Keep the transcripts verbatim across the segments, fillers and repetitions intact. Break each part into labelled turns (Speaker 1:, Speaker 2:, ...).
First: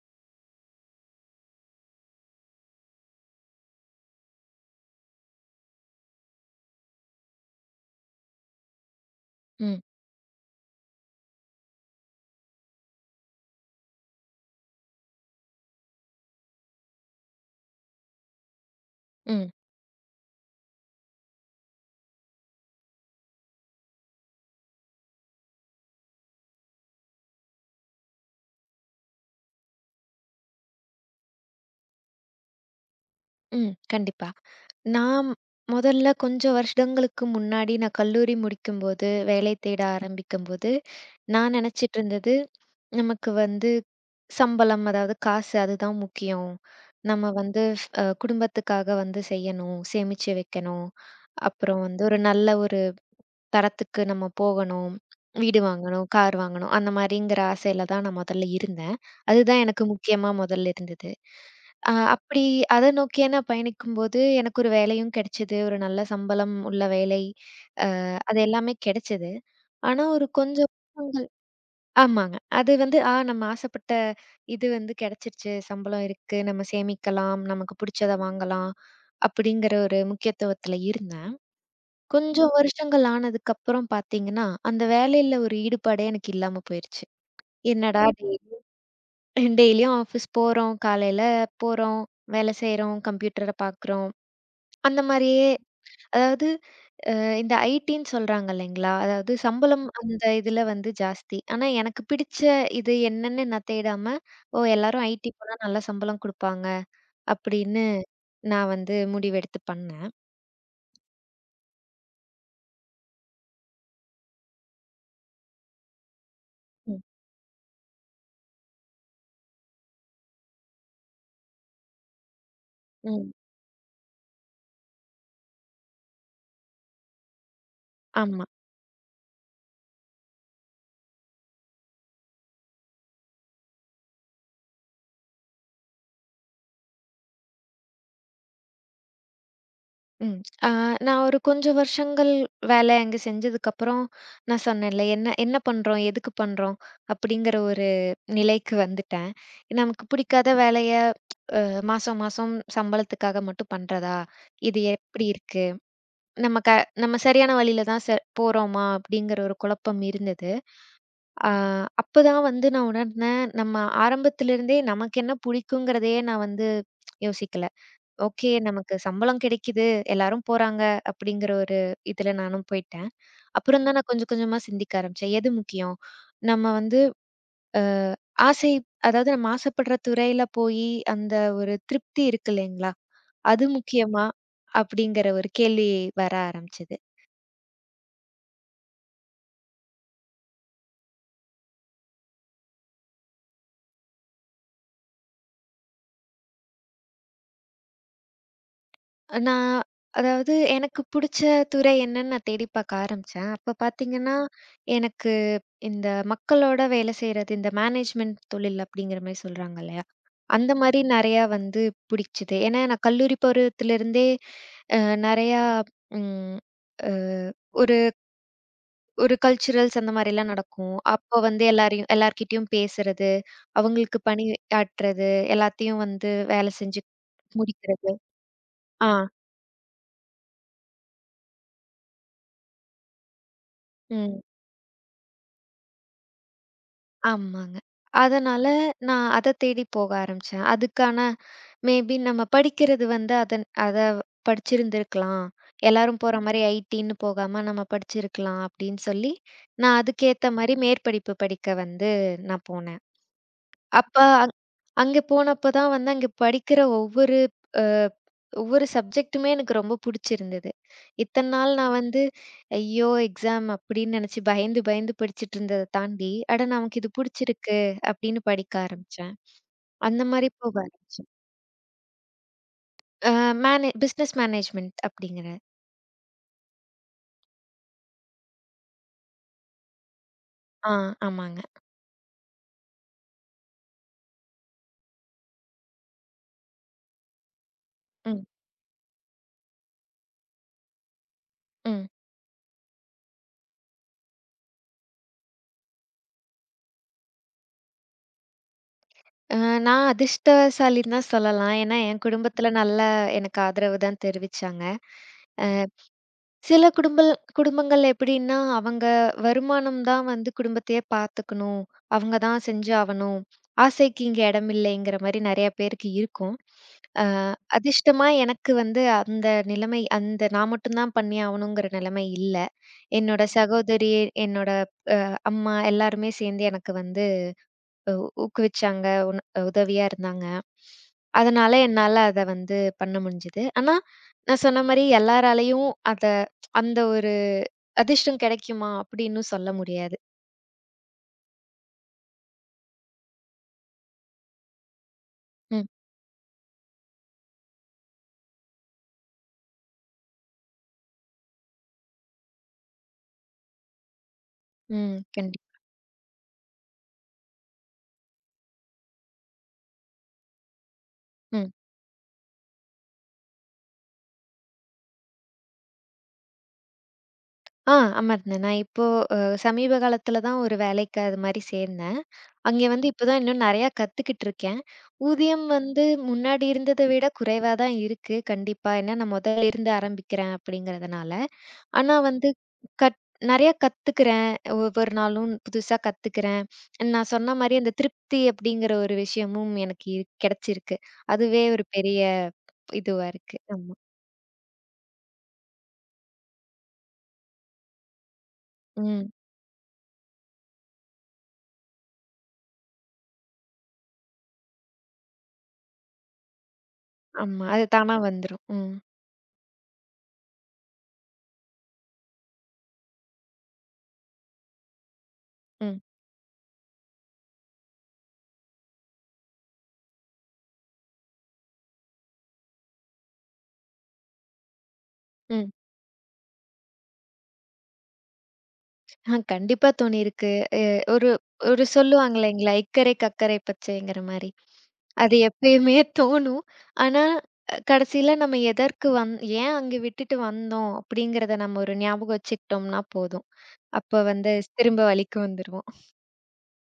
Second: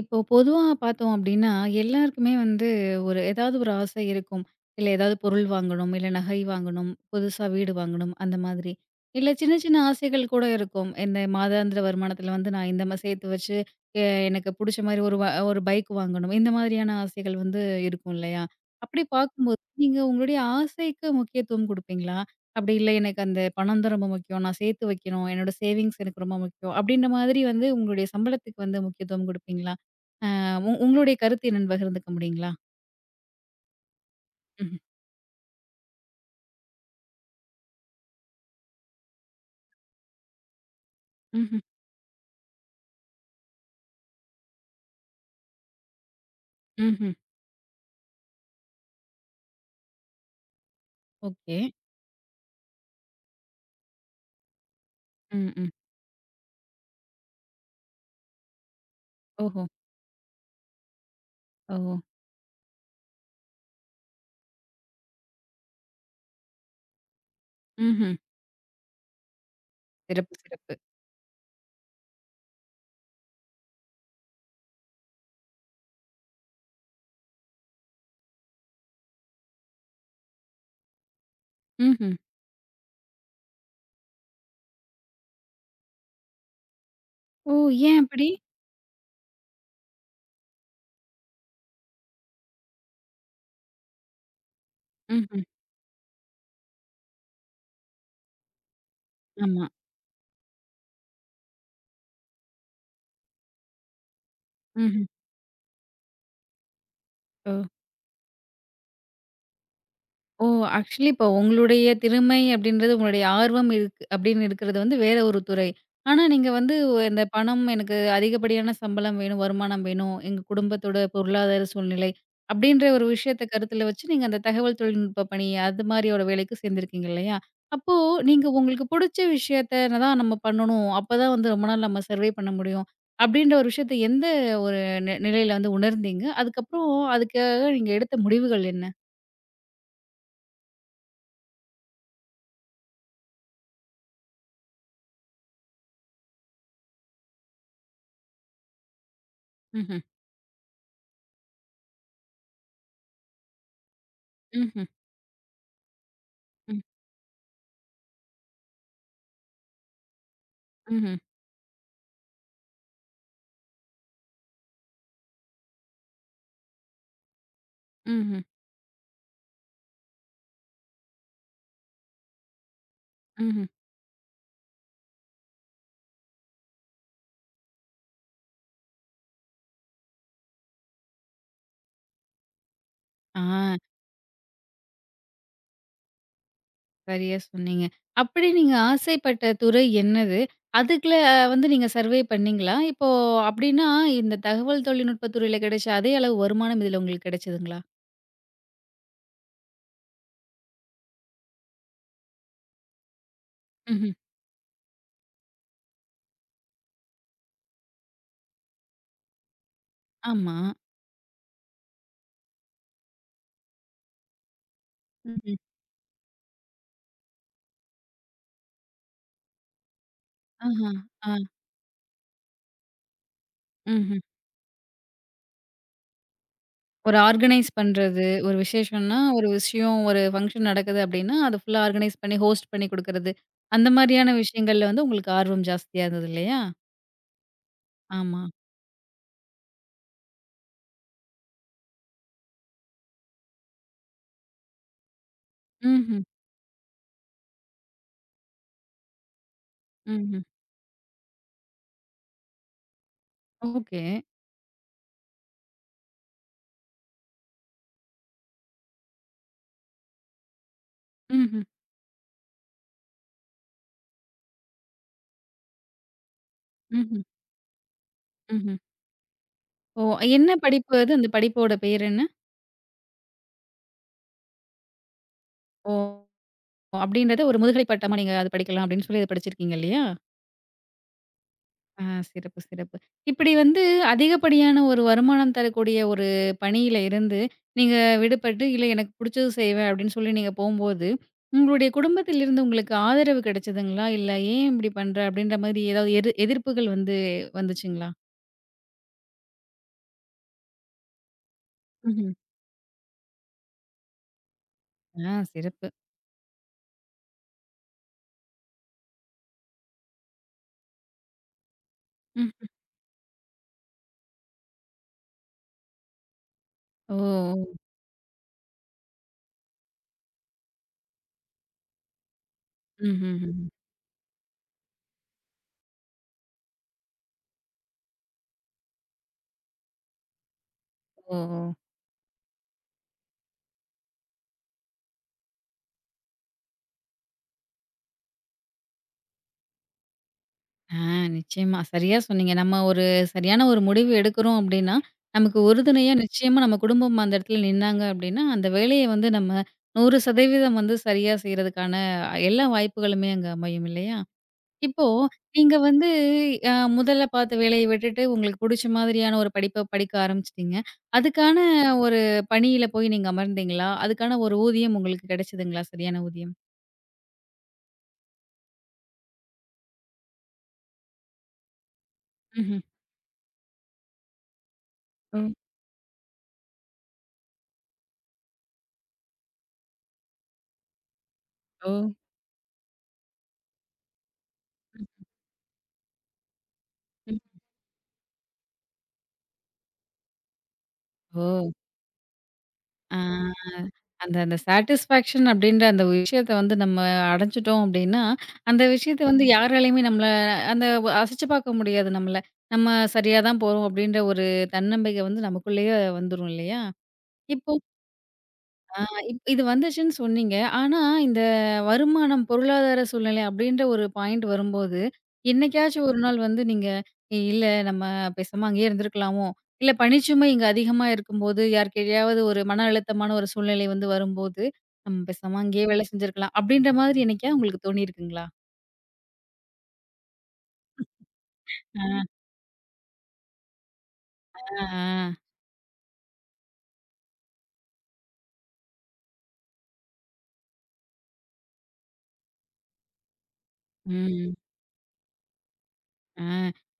Speaker 1: இப்போ பொதுவா பார்த்தோம் அப்படின்னா, எல்லாருக்குமே வந்து ஒரு ஏதாவது ஒரு ஆசை இருக்கும். இல்ல ஏதாவது பொருள் வாங்கணும், இல்ல நகை வாங்கணும், புதுசா வீடு வாங்கணும் அந்த மாதிரி. இல்ல சின்ன சின்ன
Speaker 2: ம்,
Speaker 1: ஆசைகள் கூட இருக்கும். இந்த மாதாந்திர வருமானத்துல வந்து நான் இந்த மாரி சேர்த்து வச்சு எ எனக்கு புடிச்ச மாரி ஒரு வ ஒரு பைக் வாங்கணும். இந்த மாதிரியான ஆசைகள் வந்து இருக்கும் இல்லையா? அப்படி
Speaker 2: ம்,
Speaker 1: பார்க்கும்போது நீங்க உங்களுடைய ஆசைக்கு முக்கியத்துவம் குடுப்பீங்களா? அப்படி இல்ல எனக்கு அந்த பணம் தான் ரொம்ப முக்கியம். நான் சேர்த்து வைக்கணும். என்னோட சேவிங்ஸ் எனக்கு ரொம்ப முக்கியம். அப்படின்ற மாதிரி வந்து உங்களுடைய சம்பளத்துக்கு வந்து முக்கியத்துவம் குடுப்பீங்களா? உ உங்களுடைய கருத்து என்னன்னு பகிர்ந்துக்க முடியுங்களா?
Speaker 2: ம். கண்டிப்பா.
Speaker 1: ம்ஹ்ம்.
Speaker 2: நான் முதல்ல கொஞ்சம் வருஷங்களுக்கு முன்னாடி நான் கல்லூரி முடிக்கும்போது, வேலை தேட ஆரம்பிக்கும்போது, நான்
Speaker 1: ம்ஹ்ம்,
Speaker 2: நினைச்சிட்டு இருந்தது, நமக்கு வந்து சம்பளம், அதாவது காசு அதுதான் முக்கியம்.
Speaker 1: ம்ஹ்ம்.
Speaker 2: நம்ம வந்து அ குடும்பத்துக்காக வந்து செய்யணும், சேமிச்சு வைக்கணும்.
Speaker 1: ஓகே.
Speaker 2: அப்புறம் வந்து ஒரு நல்ல ஒரு தரத்துக்கு நம்ம போகணும்.
Speaker 1: ம்,
Speaker 2: வீடு
Speaker 1: ம்.
Speaker 2: வாங்கணும், கார் வாங்கணும் அந்த மாரிங்கிற ஆசையில தான் நான் மொதல்ல இருந்தேன். அதுதான்
Speaker 1: ஓஹோ!
Speaker 2: எனக்கு முக்கியமா மொதல்ல இருந்தது. அ
Speaker 1: ஓஹோ!
Speaker 2: அப்படி அத நோக்கியே நான் பயணிக்கும்போது, எனக்கு ஒரு வேலையும் கிடைச்சது. ஒரு நல்ல சம்பளம் உள்ள வேலை.
Speaker 1: ம்ஹ்ம்.
Speaker 2: அது எல்லாமே கிடைச்சது. ஆனா ஒரு
Speaker 1: சிறப்பு,
Speaker 2: கொஞ்சம்
Speaker 1: சிறப்பு.
Speaker 2: வருஷங்கள் ஆமாங்க. அது வந்து ஆ நம்ம ஆசைப்பட்ட இது வந்து கிடைச்சிருச்சு. சம்பளம் இருக்கு. நம்ம சேமிக்கலாம். நமக்கு புடிச்சத வாங்கலாம். அப்படிங்கிற ஒரு முக்கியத்துவத்துல இருந்தேன்.
Speaker 1: ம்ஹ்ம்.
Speaker 2: கொஞ்சம் வருஷங்கள் ஆனதுக்கப்புறம் பார்த்தீங்கன்னா, அந்த வேலையில ஒரு ஈடுபாடே எனக்கு இல்லாம போயிருச்சு.
Speaker 1: ஓ! ஏன்
Speaker 2: என்னடா
Speaker 1: அப்படி?
Speaker 2: டெய் டெய்லியும் ஆஃபீஸ் போறோம், காலையில போறோம், வேலை செய்றோம், கம்ப்யூட்டர பார்க்குறோம். அந்த
Speaker 1: ம்ஹ்ம்.
Speaker 2: மாரியே அதாவது அ இந்த ஐடின்னு சொல்றாங்க இல்லைங்களா? அதாவது
Speaker 1: ஆமா.
Speaker 2: சம்பளம் அந்த இதுல வந்து ஜாஸ்தி. ஆனா எனக்கு பிடிச்ச இது என்னன்னு நான் தேடாம, ஓ
Speaker 1: ம்ஹ்ம்.
Speaker 2: எல்லாரும் ஐடி போனா நல்லா சம்பளம் குடுப்பாங்க,
Speaker 1: ஓ!
Speaker 2: அப்படின்னு நான் வந்து முடிவெடுத்து பண்ணேன்.
Speaker 1: ஓ! ஆக்சுவலி இப்போ உங்களுடைய திறமை அப்படின்றது, உங்களுடைய ஆர்வம் இருக்கு அப்படின்னு இருக்கிறது வந்து வேற ஒரு துறை. ஆனா நீங்க வந்து
Speaker 2: ம்,
Speaker 1: ஒ- இந்த பணம் எனக்கு அதிகப்படியான சம்பளம் வேணும், வருமானம் வேணும், எங்க குடும்பத்தோட பொருளாதார சூழ்நிலை அப்படின்ற ஒரு
Speaker 2: ம்.
Speaker 1: விஷயத்த கருத்துல வச்சு நீங்க அந்த தகவல் தொழில்நுட்ப பணி அது மாதிரியோட வேலைக்கு சேர்ந்திருக்கீங்க இல்லையா? அப்போ
Speaker 2: ஆமா.
Speaker 1: நீங்க உங்களுக்கு புடிச்ச விஷயத்த தான் நம்ம பண்ணணும். அப்பதான் வந்து ரொம்ப நாள் நம்ம சர்வே பண்ண முடியும். அப்படின்ற ஒரு விஷயத்த எந்த ஒரு நி நிலையில வந்து உணர்ந்தீங்க? அதுக்கப்புறம் அதுக்காக நீங்க எடுத்த முடிவுகள் என்ன?
Speaker 2: ம். ஆ நான் ஒரு கொஞ்சம் வருஷங்கள் வேலை அங்க செஞ்சதுக்கப்புறம், நான் சொன்னேன்ல, என்ன என்ன பண்றோம்? எதுக்கு பண்றோம்? அப்படிங்கிற ஒரு நிலைக்கு வந்துட்டேன்.
Speaker 1: ம்ஹ்ம்.
Speaker 2: நமக்கு பிடிக்காத வேலைய அ மாசம், மாசம் சம்பளத்துக்காக மட்டும் பண்றதா? இது
Speaker 1: ம்ஹ்ம்.
Speaker 2: எப்படி இருக்கு? நம்ம க
Speaker 1: ம்.
Speaker 2: நம்ம சரியான வழியில தான் ச போறோமா? அப்படிங்கிற ஒரு குழப்பம் இருந்தது.
Speaker 1: ம்ஹ்ம்.
Speaker 2: ஆ அப்பதான் வந்து நான் உணர்ந்தேன், நம்ம ஆரம்பத்திலிருந்தே நமக்கு என்ன பிடிக்குங்கிறதையே நான் வந்து யோசிக்கல.
Speaker 1: ம்ஹ்ம்.
Speaker 2: ஓகே. நமக்கு சம்பளம் கிடைக்குது. எல்லாரும் போறாங்க அப்படிங்கிற ஒரு இதுல நானும் போயிட்டேன்.
Speaker 1: ம்ஹ்ம்.
Speaker 2: அப்புறம் தான் நான் கொஞ்சம் கொஞ்சமா சிந்திக்க ஆரம்பிச்சேன். எது முக்கியம்? நம்ம வந்து அ ஆசை அதாவது நம்ம ஆசைப்படுற துறையில போயி அந்த ஒரு திருப்தி இருக்கு இல்லைங்களா? அது
Speaker 1: ஆ,
Speaker 2: முக்கியமா? அப்படிங்கிற ஒரு கேள்வி வர ஆரம்பிச்சது.
Speaker 1: சரியா சொன்னீங்க. அப்படி நீங்க ஆசைப்பட்ட துறை என்னது? அதுக்குள்ள வந்து நீங்க சர்வே பண்ணீங்களா? இப்போ அப்படின்னா, இந்த தகவல் தொழில்நுட்ப துறையில கிடைச்ச அதே அளவு வருமானம் இதுல உங்களுக்கு கிடைச்சதுங்களா?
Speaker 2: நான் அதாவது எனக்கு புடிச்ச துறை என்னன்னு நான் தேடி பார்க்க ஆரம்பிச்சேன். அப்ப
Speaker 1: ம்ஹ்ம்.
Speaker 2: பார்த்தீங்கன்னா, எனக்கு இந்த மக்களோட வேலை செய்றது, இந்த மேனேஜ்மெண்ட் தொழில் அப்படிங்கிற மாரி சொல்றாங்க இல்லையா?
Speaker 1: ஆமா.
Speaker 2: அந்த மாரி நெறையா வந்து பிடிச்சது. ஏன்னா, நான் கல்லூரி பருவத்திலிருந்தே அ
Speaker 1: ம்ஹ்ம்.
Speaker 2: நெறையா ம் அ ஒரு ஒரு கல்ச்சுரல்ஸ் அந்த மாரிலாம்
Speaker 1: ஆஹா.
Speaker 2: நடக்கும்.
Speaker 1: ஆ.
Speaker 2: அப்போ வந்து எல்லாரையும் எல்லார்கிட்டயும் பேசுறது,
Speaker 1: ம்ஹ்ம்.
Speaker 2: அவங்களுக்கு பணியாற்றுறது, எல்லாத்தையும் வந்து வேலை செஞ்சு
Speaker 1: ஒரு ஆர்கனைஸ்
Speaker 2: முடிக்கிறது.
Speaker 1: பண்றது, ஒரு
Speaker 2: ஆ.
Speaker 1: விசேஷம்னா, ஒரு விஷயம் ஒரு ஃபங்ஷன் நடக்குது அப்படின்னா, அத ஃபுல்லா ஆர்கனைஸ் பண்ணி, ஹோஸ்ட் பண்ணி குடுக்குறது. அந்த மாரியான
Speaker 2: ம்.
Speaker 1: விஷயங்கள்ல வந்து உங்களுக்கு ஆர்வம் ஜாஸ்தியா இருந்தது இல்லையா?
Speaker 2: ஆமாங்க.
Speaker 1: ஆமா.
Speaker 2: அதனால நான் அத தேடி போக ஆரம்பிச்சேன். அதுக்கான மேபி நம்ம படிக்கிறது வந்து அதன் அத படிச்சிருந்திருக்கலாம். எல்லாரும்
Speaker 1: ம்ஹ்ம்.
Speaker 2: போற மாரி ஐடின்னு போகாம நம்ம படிச்சிருக்கலாம் அப்படின்னு சொல்லி, நான்
Speaker 1: ம்ஹ்ம்.
Speaker 2: அதுக்கேத்த மாரி மேற்படிப்பு படிக்க வந்து நான் போனேன்.
Speaker 1: ஓகே.
Speaker 2: அப்ப அங் அங்க போனப்ப தான் வந்து அங்க படிக்கிற ஒவ்வொரு அ ஒவ்வொரு சப்ஜெக்ட்டுமே எனக்கு ரொம்ப புடிச்சிருந்தது. இத்தன
Speaker 1: ம்ஹ்ம்.
Speaker 2: நாள் நான் வந்து, ஐயோ! எக்ஸாம் அப்படின்னு நெனச்சு பயந்து பயந்து படிச்சுட்டு இருந்தத தாண்டி, அட நமக்கு இது
Speaker 1: ம்ஹ்ம்,
Speaker 2: புடிச்சிருக்கு அப்படின்னு
Speaker 1: ம்ஹ்ம்.
Speaker 2: படிக்க ஆரம்பிச்சேன்.
Speaker 1: ஓ!
Speaker 2: அந்த மாரி
Speaker 1: என்ன
Speaker 2: போக
Speaker 1: படிப்பு அது? அந்த
Speaker 2: ஆரம்பிச்சேன்.
Speaker 1: படிப்போட பேர் என்ன?
Speaker 2: அ மேனே பிசினஸ் மேனேஜ்மென்ட் அப்படிங்கிற
Speaker 1: ஓ! அப்படின்றத ஒரு முதுகலை பட்டமா நீங்க அது படிக்கலாம் அப்படின்னு சொல்லி அத படிச்சிருக்கீங்க இல்லையா?
Speaker 2: ஆ ஆமாங்க.
Speaker 1: ஆ, சிறப்பு, சிறப்பு. இப்படி வந்து அதிகப்படியான ஒரு வருமானம் தரக்கூடிய ஒரு பணியில இருந்து நீங்க
Speaker 2: ம்,
Speaker 1: விடுபட்டு, "இல்ல எனக்கு புடிச்சது செய்வேன்" அப்படின்னு சொல்லி நீங்க போம்போது, உங்களுடைய
Speaker 2: ம்.
Speaker 1: குடும்பத்திலிருந்து உங்களுக்கு ஆதரவு கிடைச்சதுங்களா? இல்ல "ஏன் இப்படி பண்ற?" அப்படின்ற மாதிரி ஏதாவது எது எதிர்ப்புகள் வந்து வந்துச்சுங்களா?
Speaker 2: அ நான் அதிர்ஷ்டசாலின்னு தான் சொல்லலாம். ஏன்னா என்
Speaker 1: ம்ஹ்ம்.
Speaker 2: குடும்பத்துல நல்லா எனக்கு ஆதரவு தான் தெரிவிச்சாங்க.
Speaker 1: ஆ,
Speaker 2: அ
Speaker 1: சிறப்பு.
Speaker 2: சில குடும்பல் குடும்பங்கள் எப்படின்னா, அவங்க வருமானம் தான் வந்து குடும்பத்தையே பார்த்துக்கணும். அவங்க தான்
Speaker 1: ம்.
Speaker 2: செஞ்சாவணும். ஆசைக்கு இங்க இடம் இல்லைங்கிற மாரி நெறைய பேருக்கு இருக்கும்.
Speaker 1: ஓ!
Speaker 2: அ
Speaker 1: ஓ!
Speaker 2: அதிர்ஷ்டமா எனக்கு வந்து அந்த நிலைமை அந்த நான் மட்டும் தான் பண்ணியாவணுங்கிற நிலைமை இல்ல.
Speaker 1: ம்ஹ்ம்,
Speaker 2: என்னோட
Speaker 1: ம்ஹ்ம்.
Speaker 2: சகோதரி, என்னோட அம்மா எல்லாருமே சேர்ந்து எனக்கு வந்து ஊ ஊக்குவிச்சாங்க. உன் உதவியா இருந்தாங்க.
Speaker 1: ஓ! ஓ!
Speaker 2: அதனால என்னால அத வந்து பண்ண முடிஞ்சது. ஆனா, நான் சொன்ன மாரி எல்லாராலயும் அத அந்த ஒரு அதிர்ஷ்டம் கிடைக்குமா? அப்படின்னு சொல்ல முடியாது.
Speaker 1: ஆ, நிச்சயமா. சரியா சொன்னீங்க. நம்ம ஒரு சரியான ஒரு முடிவு எடுக்கிறோம் அப்படின்னா, நமக்கு
Speaker 2: ம்,
Speaker 1: உறுதுணையா நிச்சயமா நம்ம குடும்பம் அந்த இடத்துல நின்னாங்க அப்படின்னா, அந்த வேலைய வந்து நம்ம நூறு சதவீதம் வந்து சரியா செய்றதுக்கான எல்லா வாய்ப்புகளுமே அங்க அமையும் இல்லையா? இப்போ
Speaker 2: ம். கண்டிப்
Speaker 1: நீங்க வந்து அ முதல்ல பார்த்த வேலைய விட்டுட்டு உங்களுக்கு புடிச்ச மாதிரியான ஒரு படிப்ப படிக்க ஆரம்பிச்சுட்டீங்க. அதுக்கான
Speaker 2: ம்.
Speaker 1: ஒரு பணியில போய் நீங்க அமர்ந்தீங்களா? அதுக்கான ஒரு ஊதியம் உங்களுக்கு கிடைச்சதுங்களா? சரியான ஊதியம்?
Speaker 2: ஆ அமர்ந்தேன். நான் இப்போ அ சமீப காலத்துல தான் ஒரு வேலைக்கு அது மாரி சேர்ந்தேன்.
Speaker 1: ம்ஹ்ம்.
Speaker 2: அங்க வந்து இப்ப தான் இன்னும் நெறையா கத்துக்கிட்டு இருக்கேன்.
Speaker 1: ஓ!
Speaker 2: ஊதியம் வந்து முன்னாடி இருந்தத விட குறைவா தான் இருக்கு கண்டிப்பா. ஏன்னா நான் முதல்ல இருந்து ஆரம்பிக்கிறேன் அப்படிங்கிறதுனால.
Speaker 1: ஓ!
Speaker 2: ஆனா வந்து கத் நெறையா கத்துக்கிறேன். ஒவ்வொரு நாளும் புதுசா கத்துக்கிறேன். நான்
Speaker 1: ம்.
Speaker 2: சொன்ன மாரி அந்த திருப்தி அப்படிங்கிற ஒரு விஷயமும் எனக்கு இரு கிடைச்சிருக்கு. அதுவே
Speaker 1: ஓ!
Speaker 2: ஒரு பெரிய
Speaker 1: ஆ.
Speaker 2: இதுவா இருக்கு. ஆமா.
Speaker 1: அந்த அந்த சாட்டிஸ்ஃபேக்ஷன் அப்படின்ற அந்த விஷயத்த வந்து நம்ம அடைஞ்சுட்டோம் அப்படின்னா, அந்த விஷயத்த
Speaker 2: ம்.
Speaker 1: வந்து யாராலயுமே நம்மள அந்த அசச்சு பார்க்க முடியாது நம்மள. நம்ம சரியா தான் போறோம் அப்படின்ற ஒரு தன்னம்பிக்கை வந்து நமக்குள்ளேயே வந்துரும் இல்லையா?
Speaker 2: ஆமா.
Speaker 1: இப்போ
Speaker 2: அது தானா வந்துரும். ம்.
Speaker 1: ஆ இப் இது வந்துச்சுன்னு சொன்னீங்க. ஆனா, இந்த வருமானம், பொருளாதார சூழ்நிலை அப்படின்ற ஒரு பாயிண்ட் வரும்போது,
Speaker 2: ம்.
Speaker 1: என்னைக்காச்சும் ஒரு நாள் வந்து நீங்க, "ஏய், "இல்ல நம்ம பேசாம அங்கேயே இருந்திருக்கலாமோ!" இல்ல பணிச்சுமை இங்க அதிகமா இருக்கும்போது, யாருக்கிட்டயாவது ஒரு மன அழுத்தமான ஒரு சூழ்நிலை வந்து வரும்போது, "நம்ம பேசாம
Speaker 2: ம்.
Speaker 1: அங்கேயே வேலை செஞ்சிருக்கலாம்." அப்படின்ற மாதிரி என்னைக்கா உங்களுக்கு தோணியிருக்குங்களா?
Speaker 2: ஆ கண்டிப்பா தோணியிருக்கு. அ ஒரு ஒரு
Speaker 1: ஆ,
Speaker 2: சொல்லுவாங்க இல்லைங்களா? "இக்கரை கக்கரை பச்சைங்கிற" மாரி.
Speaker 1: ஆ, ஆ.
Speaker 2: அது எப்பயுமே தோணும். ஆனா அ கடைசியில நம்ம எதற்கு வந் ஏன் அங்க விட்டுட்டு வந்தோம் அப்படிங்கிறத நம்ம ஒரு ஞாபகம் வச்சுக்கிட்டோம்னா போதும். அப்ப வந்து
Speaker 1: ம்.
Speaker 2: திரும்ப வழிக்கு வந்துருவோம்.
Speaker 1: ஆ,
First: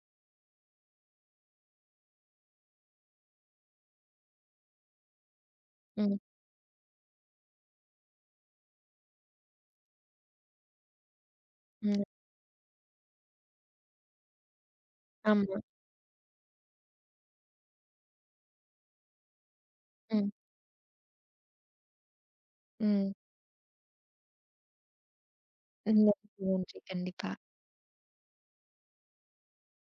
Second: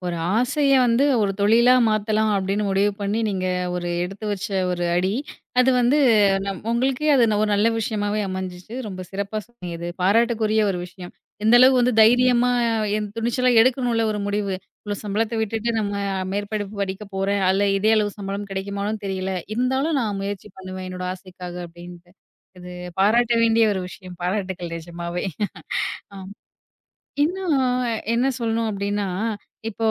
Speaker 1: ஒரு ஆசைய வந்து ஒரு தொழிலா மாத்தலாம் அப்படின்னு முடிவு பண்ணி, நீங்க ஒரு எடுத்து வச்ச ஒரு அடி, அது வந்து
Speaker 2: ம்.
Speaker 1: நம் உங்களுக்கே அது ந- ஒரு நல்ல விஷயமாவே அமைஞ்சுச்சு. ரொம்ப சிறப்பா சொன்னீங்க. இது பாராட்டுக்குரிய ஒரு விஷயம். எந்த அளவுக்கு வந்து
Speaker 2: ம்.
Speaker 1: தைரியமா என் துணிச்சலா எடுக்கணும்ல ஒரு முடிவு. இவ்ளோ சம்பளத்த
Speaker 2: ஆமா.
Speaker 1: விட்டுட்டு நம்ம மேற்படிப்பு படிக்க போறேன். அதுல இதே அளவு சம்பளம் கிடைக்குமான்னு தெரியல. இருந்தாலும் நான்
Speaker 2: ம்.
Speaker 1: முயற்சி பண்ணுவேன். என்னோட ஆசைக்காக அப்படின்ட்டு. இது
Speaker 2: ம்.
Speaker 1: பாராட்ட வேண்டிய ஒரு விஷயம். பாராட்டுக்கள் நிஜமாவே.
Speaker 2: நன்றி,
Speaker 1: ஆமா.
Speaker 2: நன்றி. கண்டிப்பா.
Speaker 1: இன்னும் என்ன சொல்லணும் அப்டின்னா, இப்போ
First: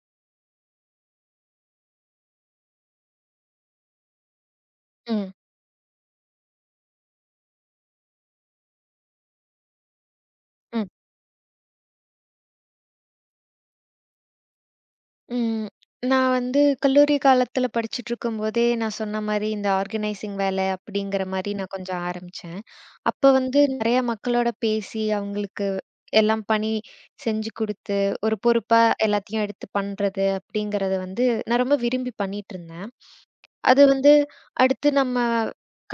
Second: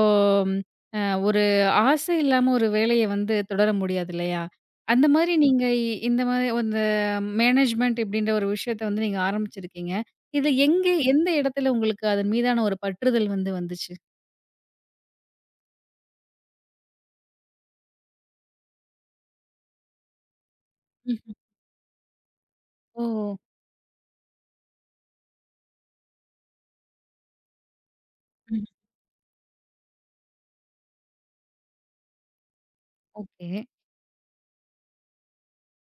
Speaker 1: அ ஒரு ஆசை இல்லாம ஒரு வேலைய வந்து தொடர முடியாது இல்லையா? அந்த
Speaker 2: ம்.
Speaker 1: மாரி நீங்க இ- இந்த மாரி இந்த மேனேஜ்மென்ட் இப்டின்ற ஒரு விஷயத்த வந்து நீங்க ஆரம்பிச்சிருக்கீங்க. இது எங்க
Speaker 2: ம்.
Speaker 1: எந்த இடத்துல உங்களுக்கு அதன் மீதான ஒரு பற்றுதல் வந்து வந்துச்சு?
Speaker 2: ம். நான் வந்து கல்லூரி காலத்துல படிச்சுட்ருக்கும்போதே, நான் சொன்ன மாரி இந்த ஆர்கனைசிங் வேலை அப்படிங்கிற
Speaker 1: ம்.
Speaker 2: மாரி நான் கொஞ்சம் ஆரம்பிச்சேன்.
Speaker 1: ஓ!
Speaker 2: அப்ப வந்து நெறைய மக்களோட பேசி, அவங்களுக்கு எல்லாம் பணி செஞ்சு குடுத்து, ஒரு
Speaker 1: ம்.
Speaker 2: பொறுப்பா எல்லாத்தையும் எடுத்து பண்றது அப்படிங்கிறத வந்து நான் ரொம்ப விரும்பி பண்ணிட்டுருந்தேன்.
Speaker 1: ஓகே.
Speaker 2: அது வந்து அடுத்து நம்ம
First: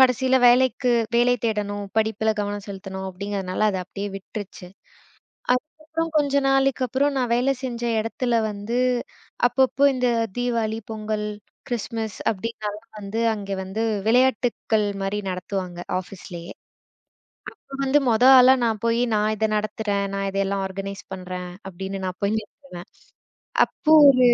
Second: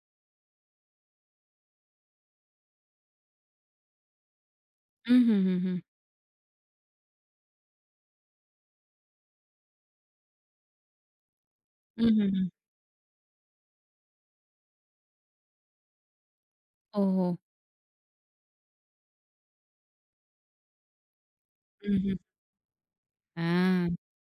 Speaker 2: கடைசியில வேலைக்கு வேலை தேடணும், படிப்புல கவனம் செலுத்தணும் அப்படிங்கிறதுனால, அத அப்படியே விட்டுருச்சு.
Speaker 1: ம்ஹ்ஹ்ம்.
Speaker 2: அதுக்கப்புறம் கொஞ்ச நாளைக்கு அப்புறம் நான் வேலை செஞ்ச இடத்துல வந்து, அப்பப்போ இந்த தீவாளி, பொங்கல், கிறிஸ்மஸ்
Speaker 1: ம்ஹ்ஹ்ம்.
Speaker 2: அப்டின்னாலாம் வந்து அங்க வந்து விளையாட்டுக்கள் மாரி நடத்துவாங்க ஆஃபீஸ்லயே.
Speaker 1: ஓஹோ!
Speaker 2: அப்ப வந்து மொத ஆளா நான் போய் நான் இத நடத்துறேன், நான் இதெல்லாம் ஆர்கனைஸ் பண்றேன் அப்படின்னு நான்
Speaker 1: ம்ஹ்ம்.
Speaker 2: போய் நிறுத்துவேன்.
Speaker 1: ஆ.
Speaker 2: அப்போ ஒரு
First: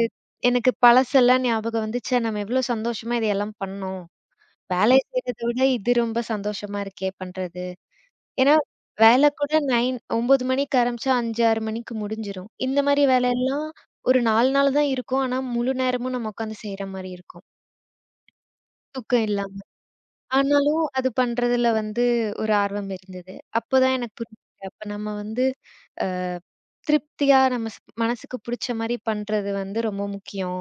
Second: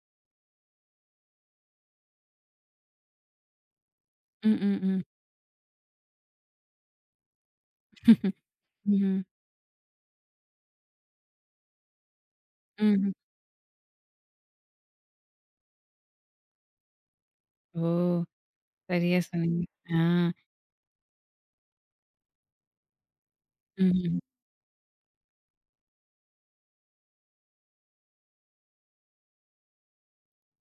Speaker 2: எனக்கு பழசெல்லாம் ஞாபகம் வந்து, ச்சே! நம்ம எவ்ளோ சந்தோஷமா இதையெல்லாம் பண்ணோம்.
Speaker 1: ம், ம்,
Speaker 2: வேலை
Speaker 1: ம்.
Speaker 2: செய்றத விட இது ரொம்ப சந்தோஷமா இருக்கே! பண்றது. ஏன்னா,
Speaker 1: ம்ஹ்ம்.
Speaker 2: வேலை கூட 9, 9 மணிக்கு ஆரம்பிச்சா ஐந்து, ஆறு மணிக்கு முடிஞ்சிரும். இந்த மாரி
Speaker 1: ம்ஹ்ம்.
Speaker 2: வேலையெல்லாம் ஒரு நாலு நாள் தான் இருக்கும். ஆனா, முழு நேரமும் நம்ம உட்காந்து செய்ற மாரி இருக்கும்.
Speaker 1: ஓ! சரியா
Speaker 2: தூக்கம் இல்லாம.
Speaker 1: சொன்னீங்க. ஆ.
Speaker 2: ஆனாலும் அது பண்றதுல வந்து ஒரு ஆர்வம் இருந்தது. அப்பதான் எனக்கு
Speaker 1: ம்ஹ்ம்.
Speaker 2: புரிஞ்சுது. அப்ப நம்ம வந்து அ திருப்தியா நம்ம ஸ் மனசுக்கு புடிச்ச மாரி பண்றது வந்து ரொம்ப முக்கியம்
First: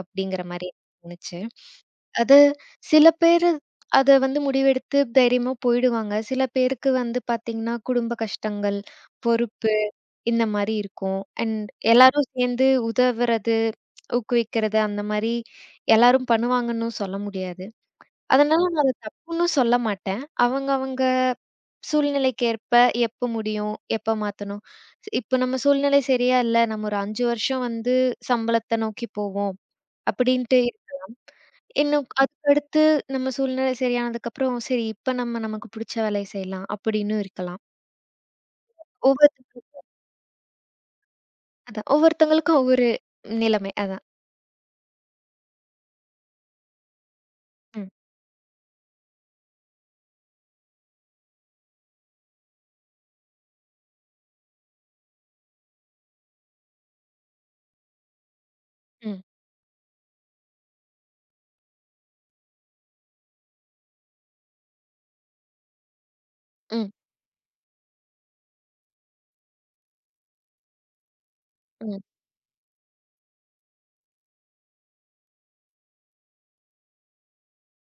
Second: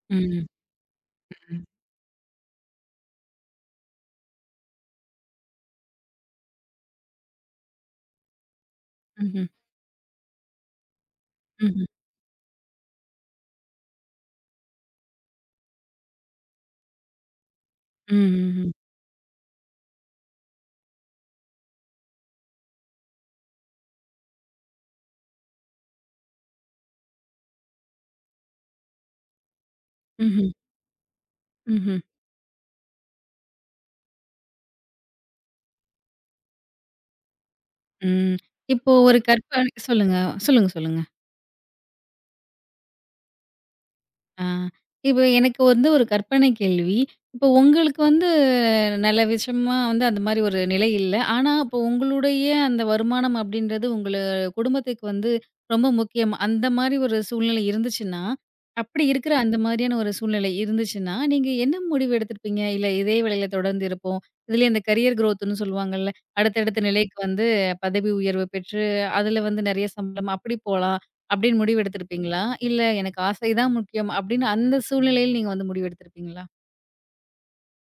Speaker 2: அப்படிங்கிற
Speaker 1: ம்.
Speaker 2: மாரி தோணுச்சு.
Speaker 1: ம்.
Speaker 2: அது சில பேரு அத வந்து முடிவெடுத்து தைரியமா போயிடுவாங்க. சில பேருக்கு வந்து பார்த்தீங்கன்னா, குடும்ப கஷ்டங்கள்,
Speaker 1: ம்ஹ்ம்.
Speaker 2: பொறுப்பு இந்த மாரி இருக்கும். அண்ட்
Speaker 1: ம்ஹ்ம்.
Speaker 2: எல்லாரும் சேர்ந்து உதவுறது, ஊக்குவிக்கிறது அந்த மாரி எல்லாரும் பண்ணுவாங்கன்னும் சொல்ல முடியாது.
Speaker 1: ம்,
Speaker 2: அதனால
Speaker 1: ம்ஹ்ம்.
Speaker 2: நான் அத தப்புன்னு சொல்ல மாட்டேன். அவங்கவங்க சூழ்நிலைக்கு ஏற்ப எப்ப முடியும், எப்ப மாத்தணும். ஸ்- இப்ப நம்ம சூழ்நிலை சரியா இல்ல. நம்ம ஒரு அஞ்சு வருஷம் வந்து சம்பளத்த நோக்கி போவோம்.
Speaker 1: ம்ஹ்ம்.
Speaker 2: அப்படின்ட்டு
Speaker 1: ம்ஹ்ம்.
Speaker 2: இன்னும் அதுக்கடுத்து நம்ம சூழ்நிலை சரியானதுக்கப்புறம், சரி இப்ப நம்ம நமக்கு புடிச்ச வேலைய செய்யலாம் அப்படின்னு இருக்கலாம்.
Speaker 1: ம். இப்போ ஒரு கற்பனை
Speaker 2: ஒவ்வொருத்தங்களுக்கும்
Speaker 1: சொல்லுங்க. சொல்லுங்க, சொல்லுங்க.
Speaker 2: அதான் ஒவ்வொருத்தங்களுக்கும் ஒவ்வொரு நிலைமை. அதான்.
Speaker 1: ஆ. இப்ப எனக்கு வந்து ஒரு கற்பனை கேள்வி. இப்போ
Speaker 2: ம்,
Speaker 1: உங்களுக்கு வந்து நல்ல விஷயமா வந்து அந்த மாரி ஒரு நிலை இல்ல. ஆனா, அப்போ உங்களுடைய அந்த வருமானம் அப்படின்றது உங்கள குடும்பத்துக்கு வந்து ரொம்ப முக்கியம். அந்த மாரி ஒரு சூழ்நிலை இருந்துச்சுன்னா, அப்படி
Speaker 2: ம்,
Speaker 1: இருக்கிற அந்த மாரியான ஒரு சூழ்நிலை இருந்துச்சுன்னா, நீங்க என்ன முடிவு எடுத்திருப்பீங்க? இல்ல இதே வேலையில தொடர்ந்து இருப்போம். இதுலயும் இந்த கரியர் குரோத்ன்னு சொல்லுவாங்கல்ல. அடுத்தடுத்த
Speaker 2: ம்,
Speaker 1: நிலைக்கு வந்து பதவி உயர்வு பெற்று, அதுல வந்து நெறைய சம்பளம் அப்படி போலாம். அப்படின்னு முடிவு
Speaker 2: ம்.
Speaker 1: எடுத்திருப்பீங்களா? இல்ல எனக்கு ஆசை தான் முக்கியம் அப்படின்னு அந்த சூழ்நிலையில நீங்க வந்து முடிவு எடுத்திருப்பீங்களா?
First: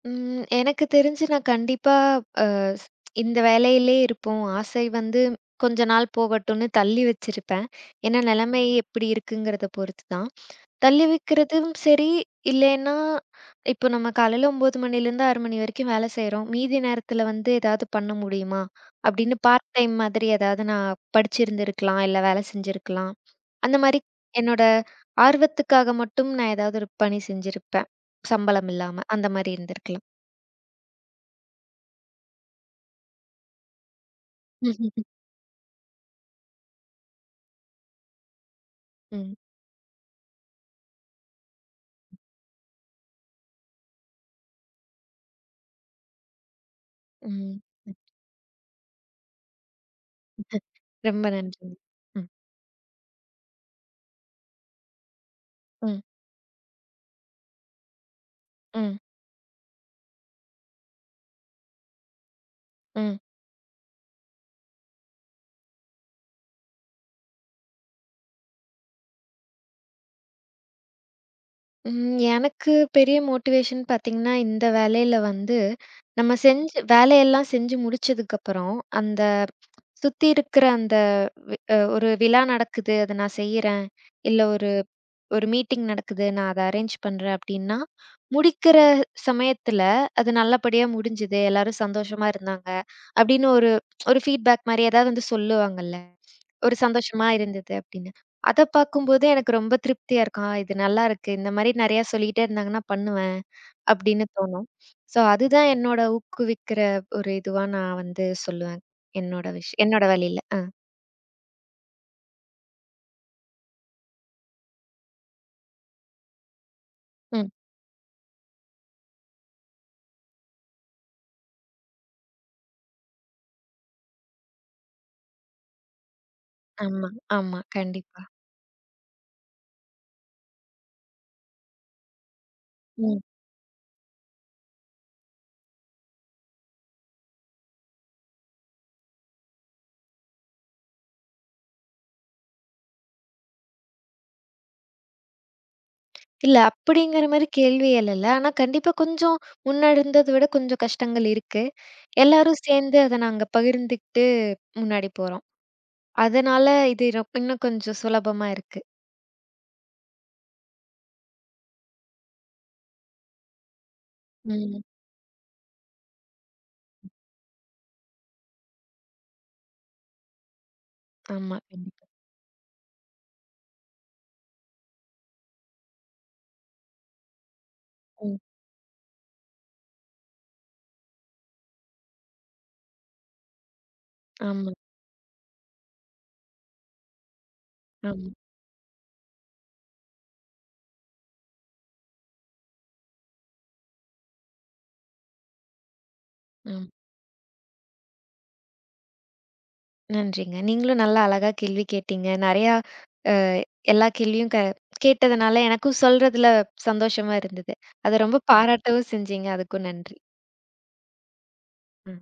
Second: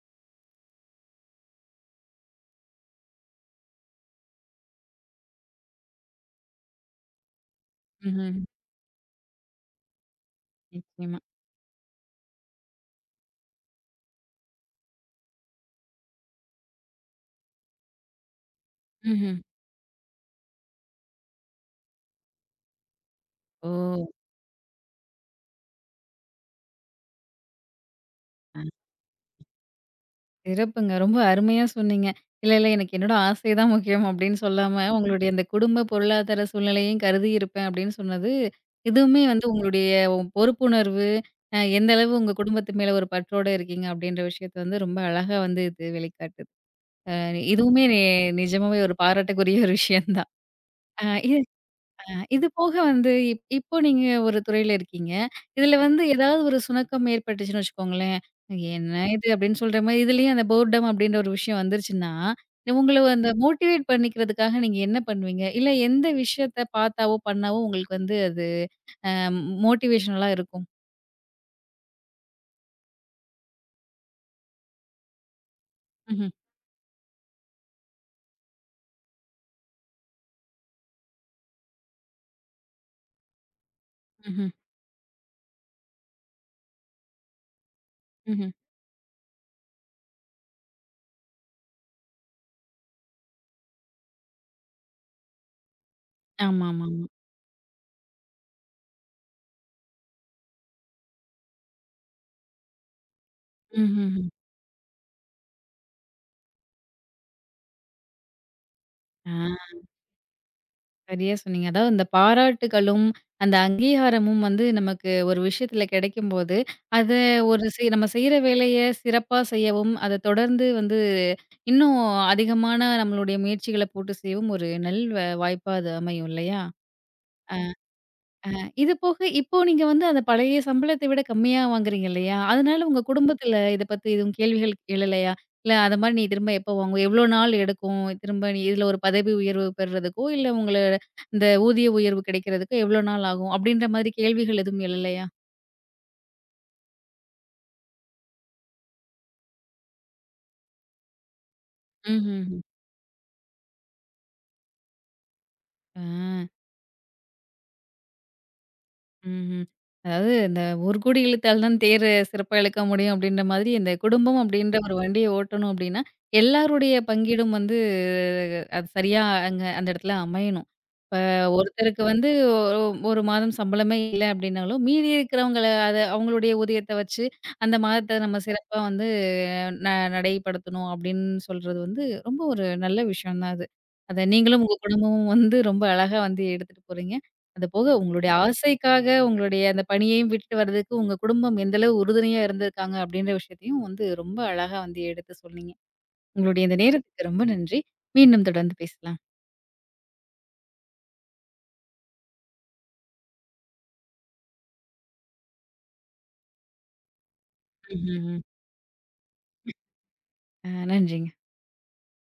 Speaker 2: ம். எனக்கு தெரிஞ்சு நான் கண்டிப்பா அ இந்த வேலையிலே இருப்போம். ஆசை வந்து கொஞ்ச நாள் போகட்டும்ன்னு தள்ளி வச்சிருப்பேன். ஏன்னா
Speaker 1: ம்ஹ்ம்.
Speaker 2: நிலைமை எப்படி இருக்குங்கிறத பொறுத்து தான். தள்ளி
Speaker 1: நிச்சயமா.
Speaker 2: வைக்கிறதும் சரி, இல்லைன்னா இப்போ நம்ம காலையில ஒன்பது மணிலேருந்து ஆறு மணி வரைக்கும் வேலை செய்றோம். மீதி நேரத்தில வந்து ஏதாவது பண்ண முடியுமா?
Speaker 1: ம்ஹ்ம்.
Speaker 2: அப்படின்னு பார்ட் டைம் மாதிரி ஏதாவது நான் படிச்சிருந்திருக்கலாம், இல்ல வேலை செஞ்சிருக்கலாம்.
Speaker 1: ஓ!
Speaker 2: அந்த மாரி என்னோட ஆர்வத்துக்காக மட்டும் நான் ஏதாவது ஒரு பணி செஞ்சிருப்பேன்.
Speaker 1: அ
Speaker 2: சம்பளம் இல்லாம அந்த மாரி இருந்திருக்கலாம்.
Speaker 1: சிறப்புங்க. ரொம்ப அருமையா சொன்னீங்க. இல்ல, இல்ல எனக்கு என்னோட ஆசை தான் முக்கியம் அப்படின்னு சொல்லாம,
Speaker 2: ம்,
Speaker 1: உங்களுடைய அந்த குடும்ப பொருளாதார சூழ்நிலையும் கருதி இருப்பேன் அப்படின்னு சொன்னது, இதுவுமே வந்து உங்களுடைய உ- பொறுப்புணர்வு, அ எந்த அளவு உங்க குடும்பத்து மேல ஒரு பற்றோட இருக்கீங்க அப்படின்ற விஷயத்த வந்து ரொம்ப அழகா வந்து இது வெளிக்காட்டுது. அ
Speaker 2: ம்.
Speaker 1: இதுவுமே நி நிஜமாவே ஒரு பாராட்டுக்குரிய ஒரு விஷயம் தான். அ
Speaker 2: ரொம்ப
Speaker 1: இ
Speaker 2: நன்றிங்க.
Speaker 1: அ
Speaker 2: ம்,
Speaker 1: இது போக வந்து இப் இப்போ நீங்க ஒரு துறையில இருக்கீங்க. இதுல
Speaker 2: ம்,
Speaker 1: வந்து ஏதாவது ஒரு சுணக்கம் ஏற்பட்டுச்சுன்னு வச்சுக்கோங்களேன்.
Speaker 2: ம்,
Speaker 1: "என்ன
Speaker 2: ம்.
Speaker 1: இது?" அப்படின்னு சொல்ற மாரி இதுலயும் அந்த போர்டம் அப்படின்ற ஒரு விஷயம் வந்துருச்சுன்னா, உங்கள
Speaker 2: ம்.
Speaker 1: அந்த மோட்டிவேட் பண்ணிக்கிறதுக்காக நீங்க என்ன பண்ணுவீங்க? இல்ல எந்த விஷயத்த பார்த்தாவோ, பண்ணாவோ உங்களுக்கு வந்து அது அ மோட்டிவேஷனலா இருக்கும்?
Speaker 2: எனக்கு பெரிய மோட்டிவேஷன் பார்த்தீங்கன்னா, இந்த வேலையில வந்து
Speaker 1: ம்ஹ்ம்,
Speaker 2: நம்ம செஞ்சு வேலையெல்லாம் செஞ்சு முடிச்சதுக்கப்புறம், அந்த சுத்தி இருக்கிற அந்த வி அ ஒரு விழா நடக்குது, அத நான் செய்றேன். இல்ல
Speaker 1: ம்ஹ்ம்,
Speaker 2: ஒரு ஒரு மீட்டிங் நடக்குது, நான் அத அரேஞ்ச் பண்றேன் அப்படின்னா,
Speaker 1: ம்ஹ்ம்.
Speaker 2: முடிக்கிற சமயத்துல அது நல்லபடியா முடிஞ்சுது, எல்லாரும் சந்தோஷமா இருந்தாங்க அப்படின்னு ஒரு ஒரு ஃபீட்பேக் மாரி ஏதாவது வந்து சொல்லுவாங்கல்ல. ஒரு
Speaker 1: ஆமாமாமா.
Speaker 2: சந்தோஷமா இருந்தது அப்படின்னு. அத பார்க்கும்போது எனக்கு ரொம்ப திருப்தியா இருக்கும். ஆ இது நல்லாருக்கு. இந்த மாரி நெறையா சொல்லிட்டே இருந்தாங்கன்னா பண்ணுவேன்,
Speaker 1: ம்ஹ்ம்.
Speaker 2: அப்படின்னு தோணும். ஸோ அதுதான் என்னோட ஊக்குவிக்கிற ஒரு இதுவா நான் வந்து சொல்லுவேன். என்னோட
Speaker 1: ஆ.
Speaker 2: விஷ் என்னோட வழியில. அ.
Speaker 1: சரியா சொன்னீங்க. அதாவது இந்த பாராட்டுகளும், அந்த அங்கீகாரமும் வந்து நமக்கு ஒரு விஷயத்துல கிடைக்கும்போது, அது
Speaker 2: ம்.
Speaker 1: ஒரு செய் நம்ம செய்ற வேலைய சிறப்பா செய்யவும், அத தொடர்ந்து வந்து இன்னும் அதிகமான நம்மளுடைய முயற்சிகள போட்டு செய்யவும் ஒரு நல் வ வாய்ப்பா அது அமையும் இல்லையா?
Speaker 2: ஆமா, ஆமா. கண்டிப்பா.
Speaker 1: இது போக, இப்போ நீங்க வந்து அந்த பழைய சம்பளத்த விட கம்மியா வாங்குறீங்க இல்லையா? அதனால உங்க
Speaker 2: ம்.
Speaker 1: குடும்பத்துல இத பத்தி எதுவும் கேள்விகள் எழலையா? இல்ல அது மாரி நீ திரும்ப எப்போ வாங்குவ? எவ்வளோ நாள் எடுக்கும்? திரும்ப நீ இதுல ஒரு பதவி உயர்வு பெறுறதுக்கோ, இல்ல உங்கள இந்த ஊதிய உயர்வு கிடைக்கிறதுக்கோ எவ்வளோ நாள் ஆகும்? அப்படின்ற மாதிரி கேள்விகள் எதுவும் எழலையா?
Speaker 2: இல்ல அப்படிங்கிற மாரி கேள்வி எழல. ஆனா கண்டிப்பா கொஞ்சம் முன்ன இருந்தத விட கொஞ்சம் கஷ்டங்கள் இருக்கு. எல்லாரும்
Speaker 1: ம்ஹ்ஹும்.
Speaker 2: சேர்ந்து அத நாங்க பகிர்ந்துக்கிட்டு முன்னாடி போறோம்.
Speaker 1: ஆ.
Speaker 2: அதனால இது ரொ இன்னும் கொஞ்சம் சுலபமா இருக்கு.
Speaker 1: ம்ஹ்ம். அதாவது இந்த ஒரு கூடி இழுத்தால் தான் தேர் சிறப்பா இழுக்க முடியும் அப்படின்ற மாதிரி, இந்த குடும்பம் அப்படின்ற
Speaker 2: ம்.
Speaker 1: ஒரு வண்டிய ஓட்டணும் அப்படின்னா, எல்லாருடைய பங்கீடும் வந்து அது சரியா அங்க அந்த இடத்துல அமையணும். இப்ப
Speaker 2: ஆமா.
Speaker 1: ஒருத்தருக்கு
Speaker 2: கண்டிப்பா.
Speaker 1: வந்து ஒ ஒரு மாதம் சம்பளமே இல்ல அப்படின்னாலும், மீதி இருக்கிறவங்கள அத அவங்களுடைய ஊதியத்த வச்சு அந்த மாதத்த
Speaker 2: ம்.
Speaker 1: நம்ம சிறப்பா வந்து ந நடைப்படுத்தணும் அப்படின்னு சொல்றது வந்து ரொம்ப ஒரு நல்ல விஷயம் தான் அது. அத நீங்களும்
Speaker 2: ஆமா,
Speaker 1: உங்க குடும்பமும் வந்து ரொம்ப அழகா வந்து எடுத்துட்டு போறீங்க. அது போக
Speaker 2: ஆமா,
Speaker 1: உங்களுடைய ஆசைக்காக உங்களுடைய அந்த பணியையும் விட்டுட்டு வர்றதுக்கு உங்க குடும்பம் எந்த அளவு உறுதுணையா இருந்திருக்காங்க அப்படின்ற விஷயத்தையும் வந்து ரொம்ப அழகா வந்து எடுத்து சொன்னீங்க. உங்களுடைய இந்த
Speaker 2: ஆமா.
Speaker 1: நேரத்துக்கு ரொம்ப நன்றி. மீண்டும் தொடர்ந்து பேசலாம்.
Speaker 2: நன்றிங்க. நீங்களும் நல்லா அழகா கேள்வி கேட்டீங்க. நெறையா அ எல்லா கேள்வியும் க கேட்டதுனால எனக்கும் சொல்றதுல சந்தோஷமா இருந்தது. அத ரொம்ப
Speaker 1: ம்ஹ்ம்.
Speaker 2: பாராட்டவும் செஞ்சீங்க. அதுக்கும் நன்றி.
Speaker 1: அ நன்றிங்க.
Speaker 2: ம்.